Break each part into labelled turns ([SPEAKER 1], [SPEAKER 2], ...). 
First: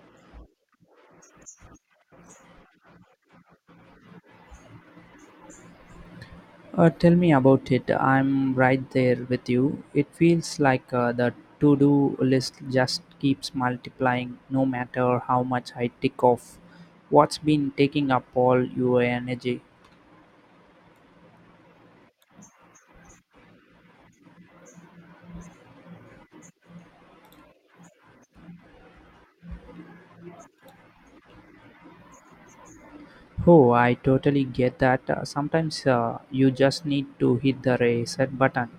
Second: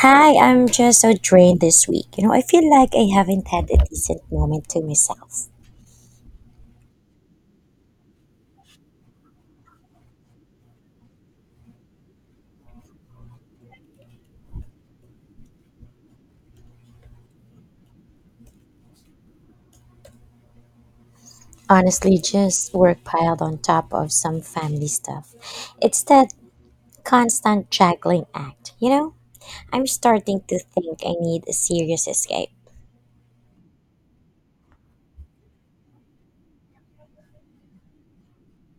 [SPEAKER 1] Hi, I'm just so drained this week. I feel like I haven't had a decent moment to myself.
[SPEAKER 2] Tell me about it. I'm right there with you. It feels like the to do list just keeps multiplying no matter how much I tick off. What's been taking up all your energy?
[SPEAKER 1] Honestly, just work piled on top of some family stuff. It's that constant juggling act, you know? I'm starting to think I need a serious escape.
[SPEAKER 2] Oh, I totally get that. Sometimes you just need to hit the reset button.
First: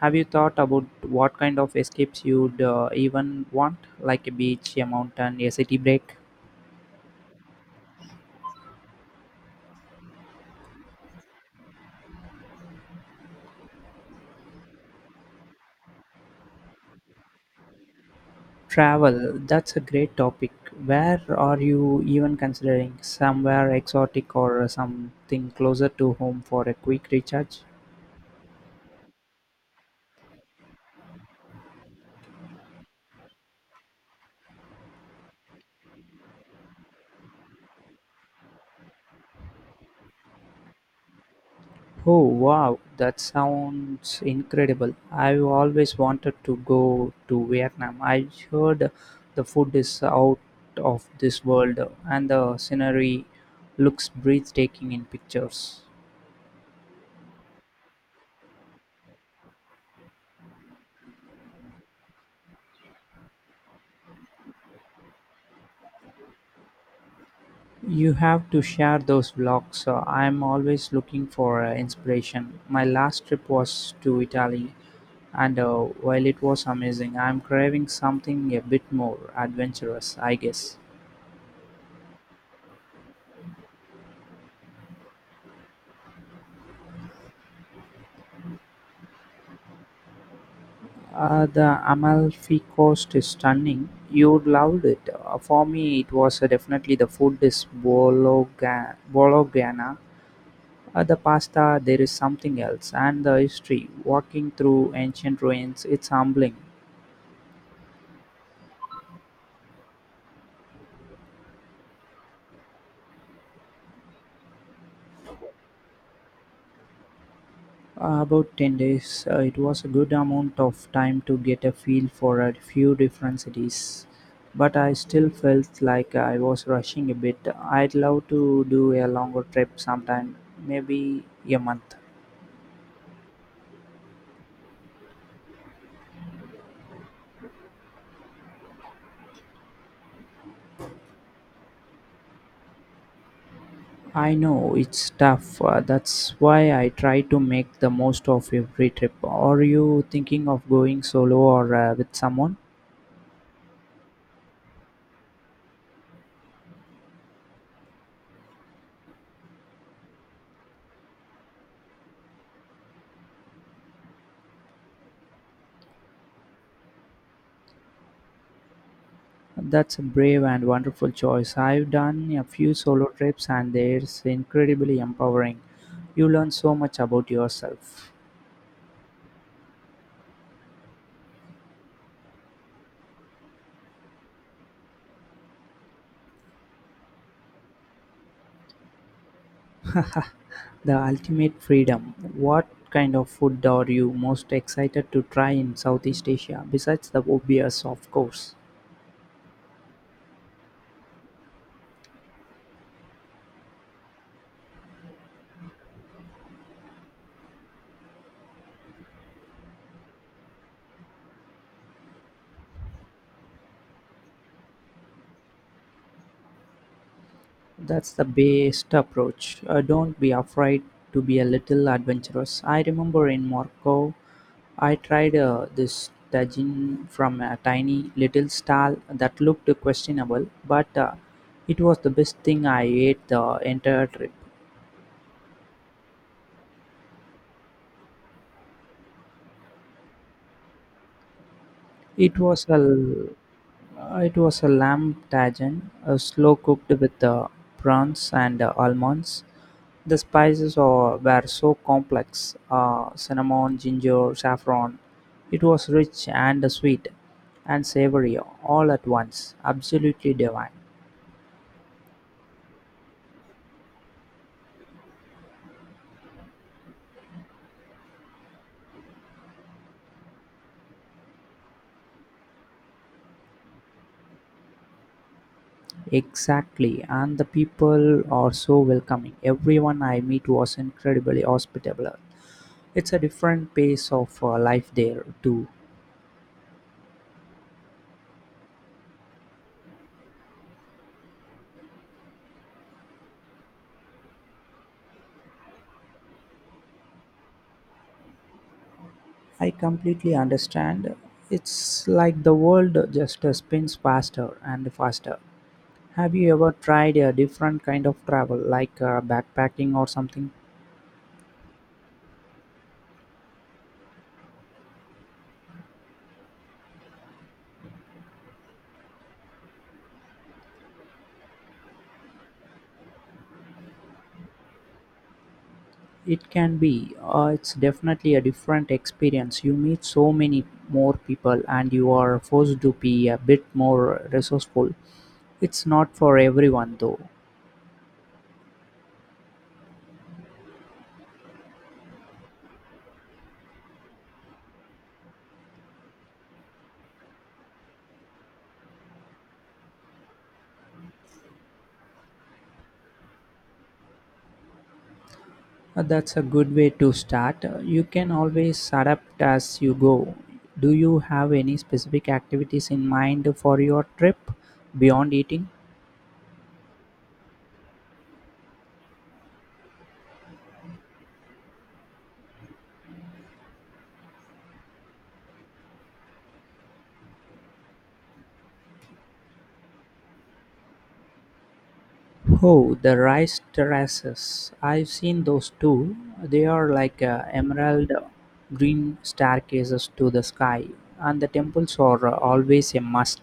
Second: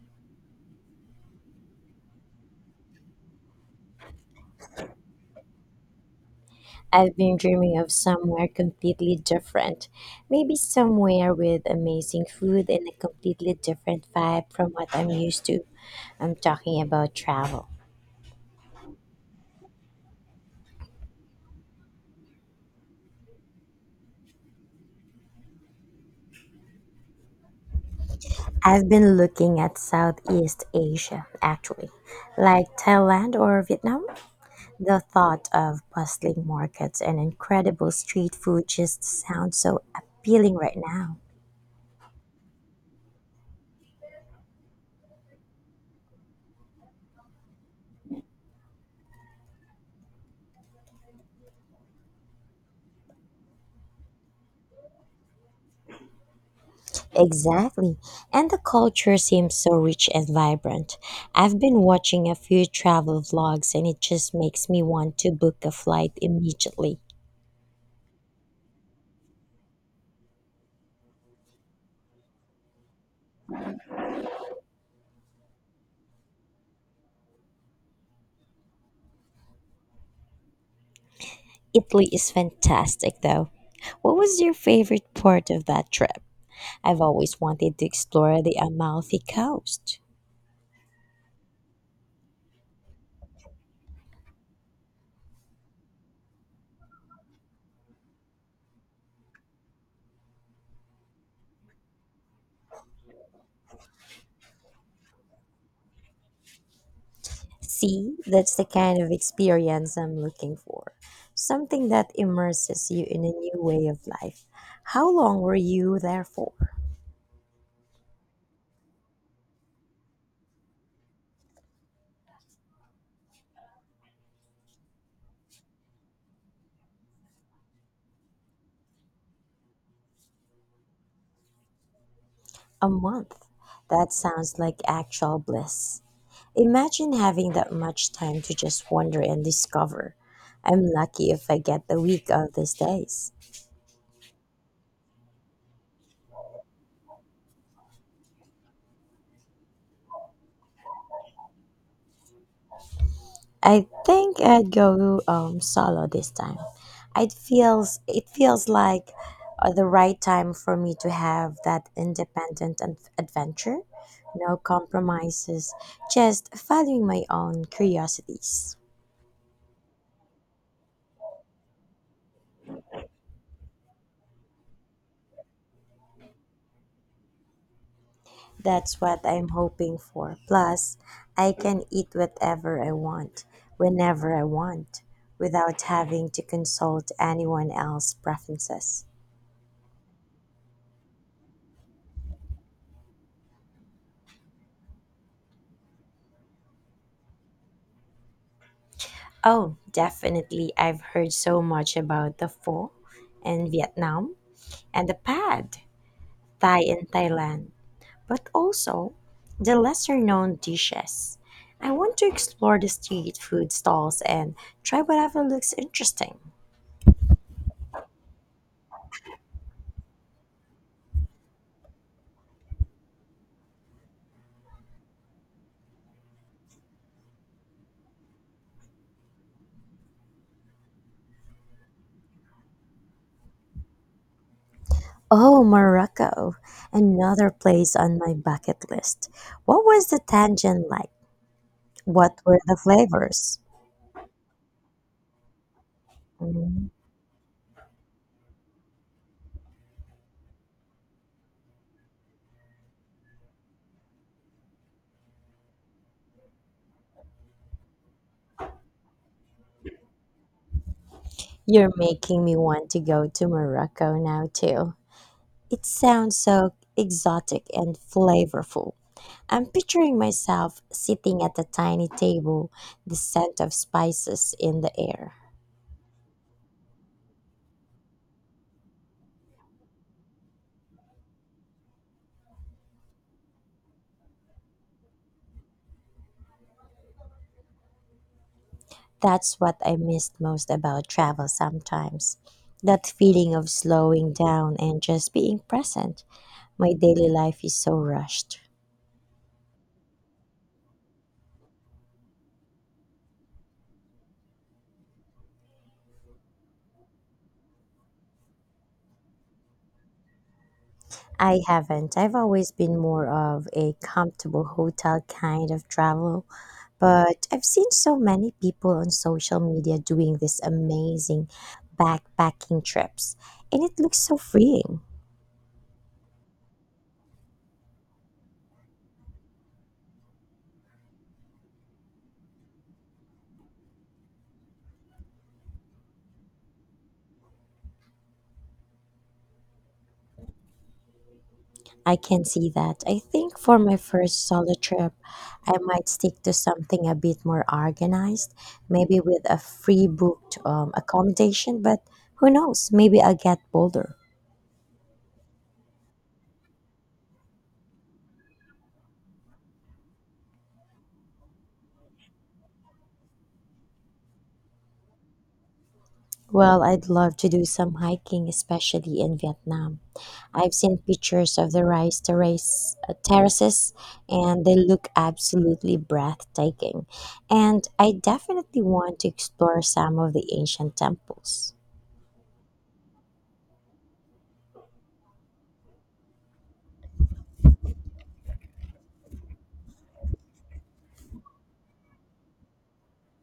[SPEAKER 2] Have you thought about what kind of escapes you'd even want, like a beach, a mountain, a city break?
[SPEAKER 1] I've been dreaming of somewhere completely different. Maybe somewhere with amazing food and a completely different vibe from what I'm used to. I'm talking about travel.
[SPEAKER 2] Travel, that's a great topic. Where are you even considering? Somewhere exotic or something closer to home for a quick recharge?
[SPEAKER 1] I've been looking at Southeast Asia, actually, like Thailand or Vietnam. The thought of bustling markets and incredible street food just sounds so appealing right now.
[SPEAKER 2] Oh wow, that sounds incredible. I've always wanted to go to Vietnam. I heard the food is out of this world and the scenery looks breathtaking in pictures.
[SPEAKER 1] Exactly. And the culture seems so rich and vibrant. I've been watching a few travel vlogs and it just makes me want to book a flight immediately.
[SPEAKER 2] You have to share those vlogs, so I'm always looking for inspiration. My last trip was to Italy, and while it was amazing, I'm craving something a bit more adventurous, I guess.
[SPEAKER 1] Italy is fantastic, though. What was your favorite part of that trip? I've always wanted to explore the Amalfi Coast.
[SPEAKER 2] The Amalfi Coast is stunning. You loved it. For me, it was definitely the food is Bologna. Bologna. The pasta, there is something else, and the history, walking through ancient ruins, it's humbling.
[SPEAKER 1] See, that's the kind of experience I'm looking for. Something that immerses you in a new way of life. How long were you there for?
[SPEAKER 2] About 10 days. It was a good amount of time to get a feel for a few different cities, but I still felt like I was rushing a bit. I'd love to do a longer trip sometime, maybe a month.
[SPEAKER 1] A month. That sounds like actual bliss. Imagine having that much time to just wander and discover. I'm lucky if I get the week of these days.
[SPEAKER 2] I know it's tough. That's why I try to make the most of every trip. Are you thinking of going solo or with someone?
[SPEAKER 1] I think I'd go solo this time. It feels like the right time for me to have that independent adventure, no compromises, just following my own curiosities.
[SPEAKER 2] That's a brave and wonderful choice. I've done a few solo trips and it's incredibly empowering. You learn so much about yourself.
[SPEAKER 1] That's what I'm hoping for. Plus, I can eat whatever I want, whenever I want, without having to consult anyone else's preferences.
[SPEAKER 2] The ultimate freedom. What kind of food are you most excited to try in Southeast Asia besides the obvious, of course?
[SPEAKER 1] Oh, definitely. I've heard so much about the pho in Vietnam and the pad thai in Thailand, but also the lesser known dishes. I want to explore the street food stalls and try whatever looks interesting.
[SPEAKER 2] That's the best approach. Don't be afraid to be a little adventurous. I remember in Morocco, I tried this tagine from a tiny little stall that looked questionable, but it was the best thing I ate the entire trip.
[SPEAKER 1] Oh, Morocco, another place on my bucket list. What was the tangent like? What
[SPEAKER 2] It
[SPEAKER 1] were
[SPEAKER 2] was
[SPEAKER 1] the
[SPEAKER 2] a
[SPEAKER 1] flavors?
[SPEAKER 2] it was a lamb tajine, slow cooked
[SPEAKER 1] Mm,
[SPEAKER 2] with prawns and almonds. The spices were so complex: cinnamon, ginger, saffron. It was rich and sweet and savory all at once. Absolutely divine.
[SPEAKER 1] You're making me want to go to Morocco now, too. It sounds so exotic and flavorful. I'm picturing myself sitting at a tiny table, the scent of spices in the air.
[SPEAKER 2] Exactly, and the people are so welcoming. Everyone I meet was incredibly hospitable. It's a different pace of life there too.
[SPEAKER 1] That's what I missed most about travel sometimes. That feeling of slowing down and just being present. My daily life is so rushed.
[SPEAKER 2] I completely understand. It's like the world just spins faster and faster. Have you ever tried a different kind of travel, like backpacking or something?
[SPEAKER 1] I haven't. I've always been more of a comfortable hotel kind of traveler. But I've seen so many people on social media doing these amazing backpacking trips, and it looks so freeing.
[SPEAKER 2] It can be. It's definitely a different experience. You meet so many more people, and you are forced to be a bit more resourceful. It's not for everyone, though.
[SPEAKER 1] I can see that. I think for my first solo trip, I might stick to something a bit more organized, maybe with a free booked accommodation, but who knows, maybe I'll get bolder.
[SPEAKER 2] That's a good way to start. You can always adapt as you go. Do you have any specific activities in mind for your trip beyond eating?
[SPEAKER 1] Well, I'd love to do some hiking, especially in Vietnam. I've seen pictures of the rice terraces, and they look absolutely breathtaking. And I definitely want to explore some of the ancient temples.
[SPEAKER 2] Oh, the rice terraces. I've seen those too. They are like emerald green staircases to the sky, and the temples are always a must.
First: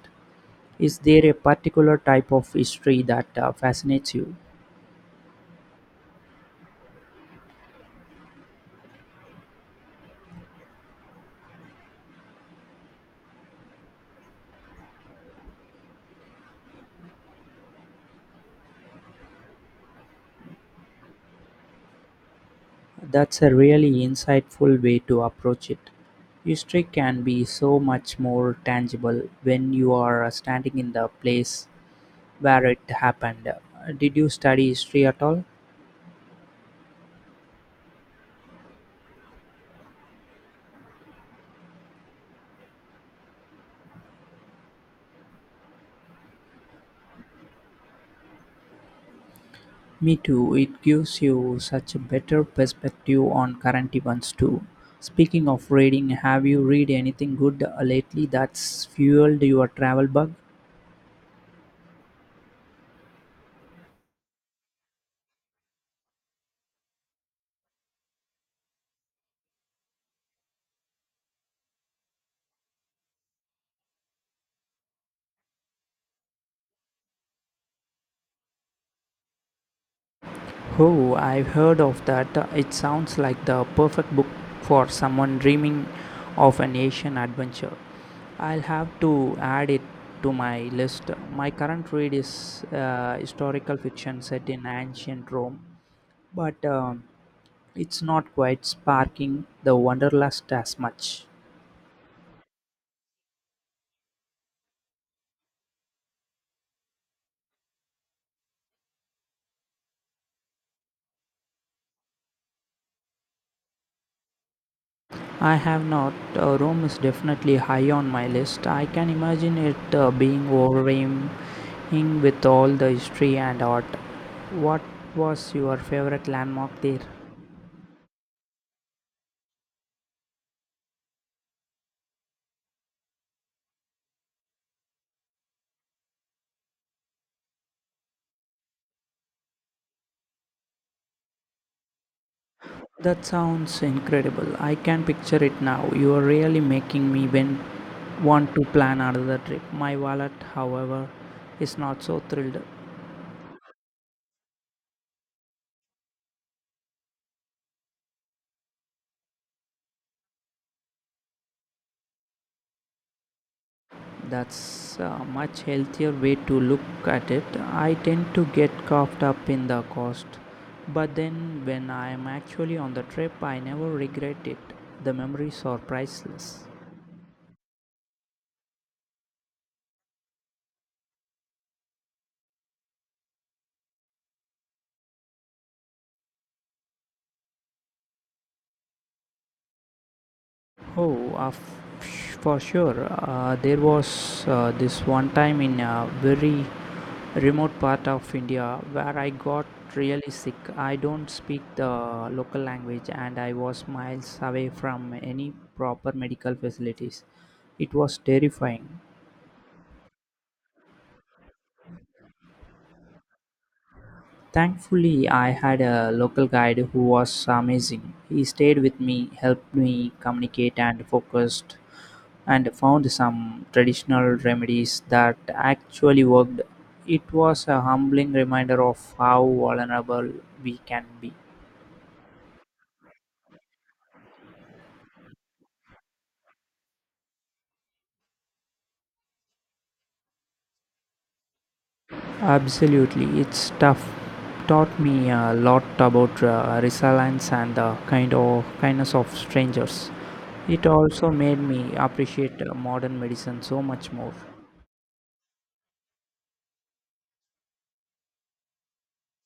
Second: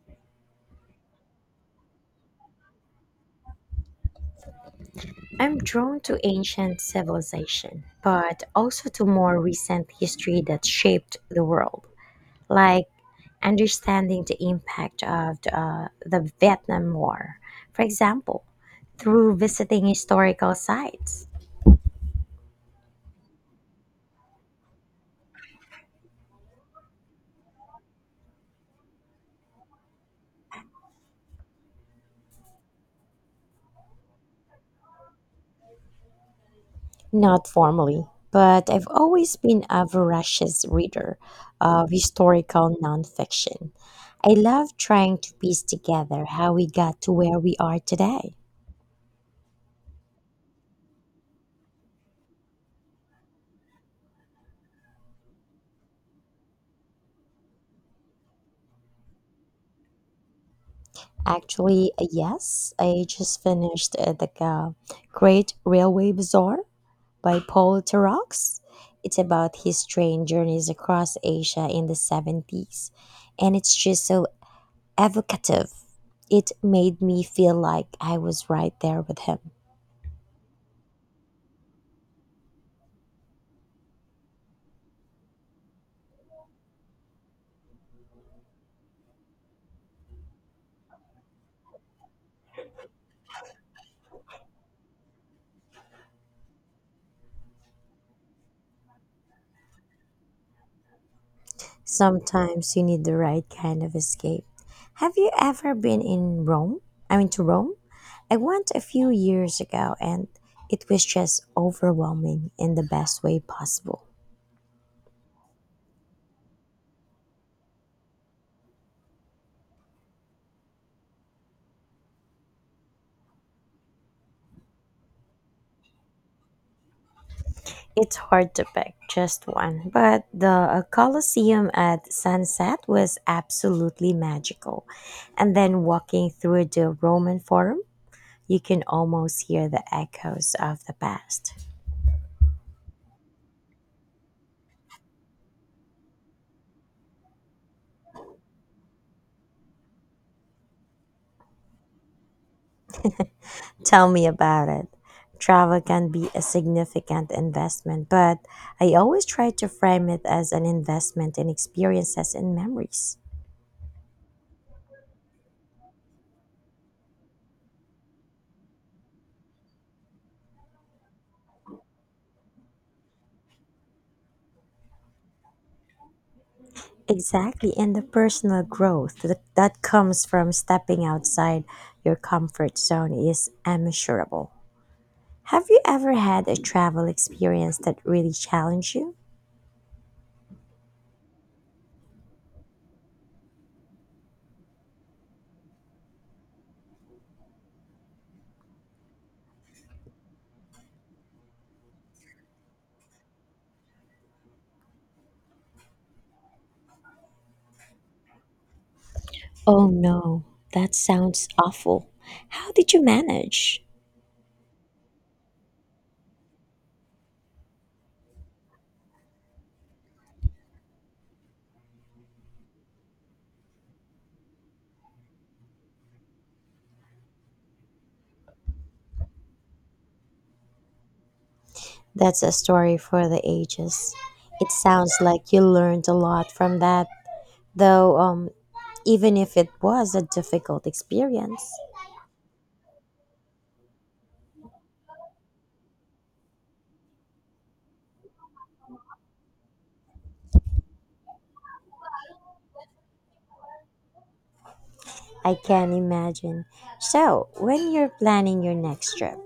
[SPEAKER 2] Is there a particular type of history that fascinates you?
[SPEAKER 1] I'm drawn to ancient civilization, but also to more recent history that shaped the world, like understanding the impact of the Vietnam War, for example, through visiting historical sites.
[SPEAKER 2] That's a really insightful way to approach it. History can be so much more tangible when you are standing in the place where it happened. Did you study history at all?
[SPEAKER 1] Not formally, but I've always been a voracious reader of historical nonfiction. I love trying to piece together how we got to where we are today.
[SPEAKER 2] Me too. It gives you such a better perspective on current events too. Speaking of reading, have you read anything good lately that's fueled your travel bug?
[SPEAKER 1] Actually, yes, I just finished the Great Railway Bazaar by Paul Tarox. It's about his train journeys across Asia in the 70s, and it's just so evocative. It made me feel like I was right there with him.
[SPEAKER 2] Oh, I've heard of that. It sounds like the perfect book for someone dreaming of an Asian adventure. I'll have to add it to my list. My current read is historical fiction set in ancient Rome, but it's not quite sparking the wanderlust as much.
[SPEAKER 1] Sometimes you need the right kind of escape. Have you ever been in Rome? I mean, to Rome? I went a few years ago and it was just overwhelming in the best way possible.
[SPEAKER 2] I have not. Rome is definitely high on my list. I can imagine it being overwhelming with all the history and art. What was your favorite landmark there?
[SPEAKER 1] It's hard to pick just one, but the Colosseum at sunset was absolutely magical. And then walking through the Roman Forum, you can almost hear the echoes of the past.
[SPEAKER 2] That sounds incredible. I can picture it now. You are really making me when want to plan another trip. My wallet, however, is not so thrilled.
[SPEAKER 1] Tell me about it. Travel can be a significant investment, but I always try to frame it as an investment in experiences and memories.
[SPEAKER 2] That's a much healthier way to look at it. I tend to get caught up in the cost, but then when I am actually on the trip, I never regret it. The memories are priceless.
[SPEAKER 1] Exactly, and the personal growth that comes from stepping outside your comfort zone is immeasurable. Have you ever had a travel experience that really challenged you?
[SPEAKER 2] Oh, for sure. There was this one time in a very remote part of India where I got really sick. I don't speak the local language and I was miles away from any proper medical facilities. It was terrifying.
[SPEAKER 1] Oh no, that sounds awful. How did you manage?
[SPEAKER 2] Thankfully, I had a local guide who was amazing. He stayed with me, helped me communicate, and focused and found some traditional remedies that actually worked. It was a humbling reminder of how vulnerable we can be.
[SPEAKER 1] That's a story for the ages. It sounds like you learned a lot from that, though, even if it was a difficult experience.
[SPEAKER 2] Absolutely, it's tough. Taught me a lot about resilience and the kind of kindness of strangers. It also made me appreciate modern medicine so much more.
[SPEAKER 1] I can imagine. So, when you're planning your next trip,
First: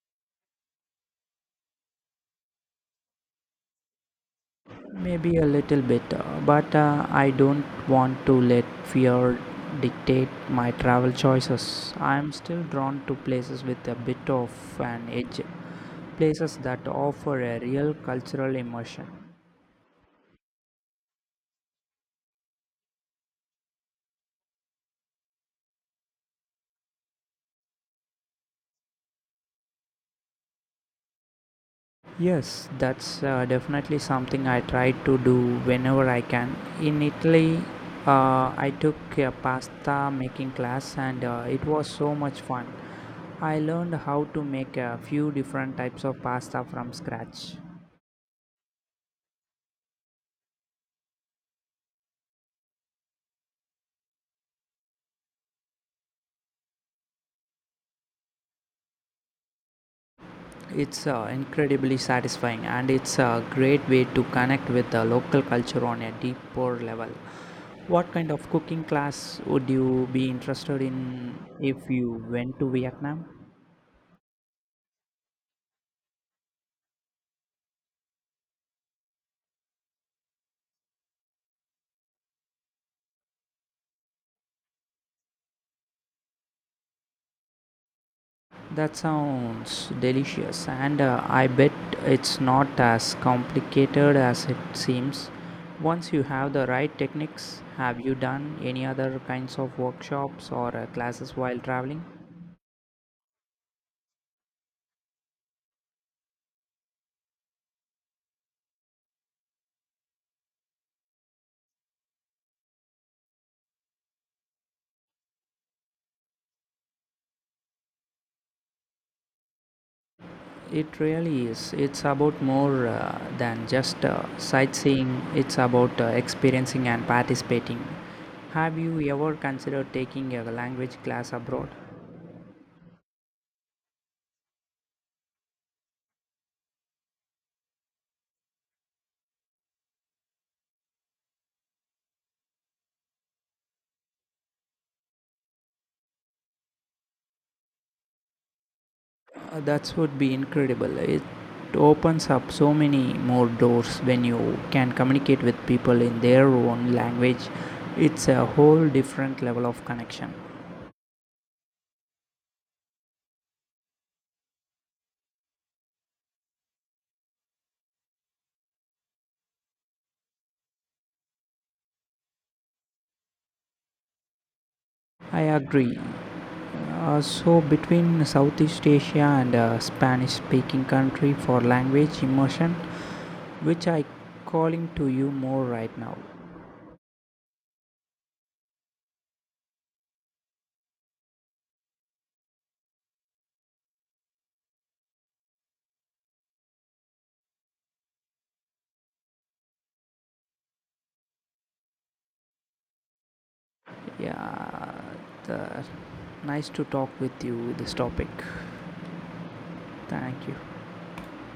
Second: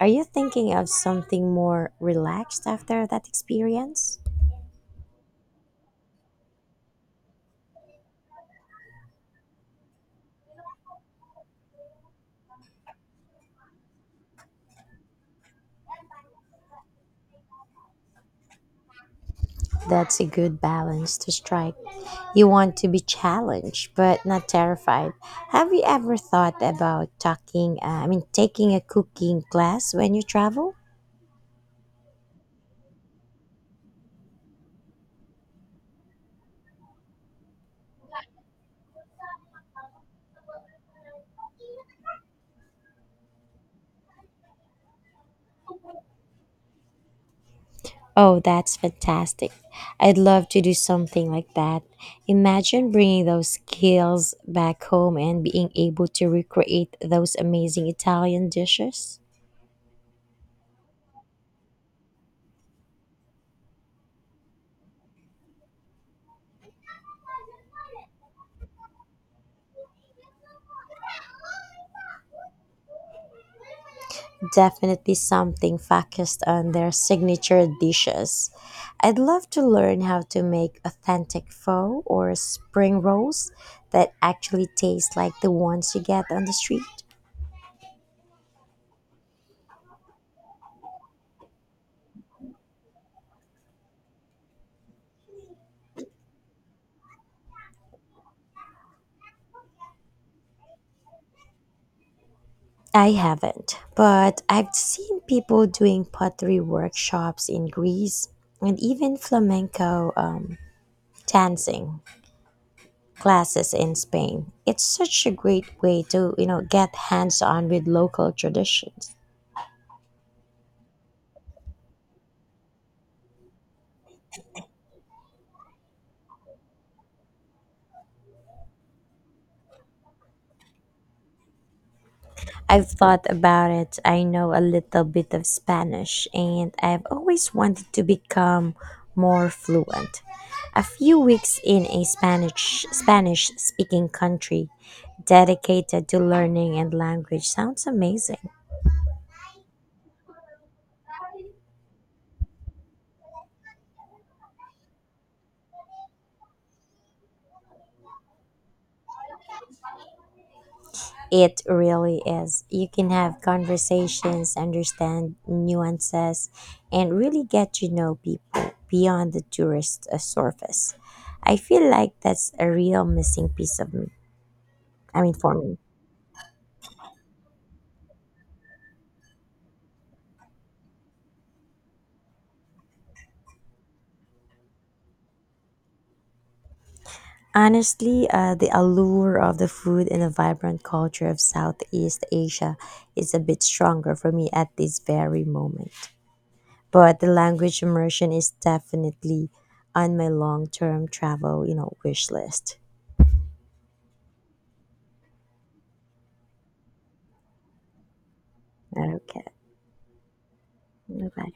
[SPEAKER 1] are you thinking of something more relaxed after that experience?
[SPEAKER 2] Maybe a little bit, but I don't want to let fear dictate my travel choices. I am still drawn to places with a bit of an edge, places that offer a real cultural immersion.
[SPEAKER 1] That's a good balance to strike. You want to be challenged but not terrified. Have you ever thought about I mean, taking a cooking class when you travel?
[SPEAKER 2] Yes, that's definitely something I try to do whenever I can. In Italy, I took a pasta making class and it was so much fun. I learned how to make a few different types of pasta from scratch.
[SPEAKER 1] Oh, that's fantastic. I'd love to do something like that. Imagine bringing those skills back home and being able to recreate those amazing Italian dishes.
[SPEAKER 2] It's incredibly satisfying and it's a great way to connect with the local culture on a deeper level. What kind of cooking class would you be interested in if you went to Vietnam?
[SPEAKER 1] Definitely something focused on their signature dishes. I'd love to learn how to make authentic pho or spring rolls that actually taste like the ones you get on the street.
[SPEAKER 2] That sounds delicious and I bet it's not as complicated as it seems. Once you have the right techniques, have you done any other kinds of workshops or classes while traveling?
[SPEAKER 1] I haven't, but I've seen people doing pottery workshops in Greece and even flamenco dancing classes in Spain. It's such a great way to get hands-on with local traditions.
[SPEAKER 2] It really is. It's about more than just sightseeing, it's about experiencing and participating. Have you ever considered taking a language class abroad?
[SPEAKER 1] I've thought about it. I know a little bit of Spanish and I've always wanted to become more fluent. A few weeks in a Spanish speaking country dedicated to learning and language sounds amazing.
[SPEAKER 2] That would be incredible. It opens up so many more doors when you can communicate with people in their own language. It's a whole different level of connection.
[SPEAKER 1] It really is. You can have conversations, understand nuances, and really get to know people beyond the tourist surface. I feel like that's a real missing piece of me. I mean,
[SPEAKER 2] I
[SPEAKER 1] for me.
[SPEAKER 2] agree. So between Southeast Asia and Spanish speaking country for language immersion, which I calling to you more right now.
[SPEAKER 1] Honestly, the allure of the food and the vibrant culture of Southeast Asia is a bit stronger for me at this very moment. But the language immersion is definitely on my long-term travel wish list.
[SPEAKER 2] Yeah, the, nice to talk with you with this topic.
[SPEAKER 1] Okay.
[SPEAKER 2] Thank you.
[SPEAKER 1] Bye.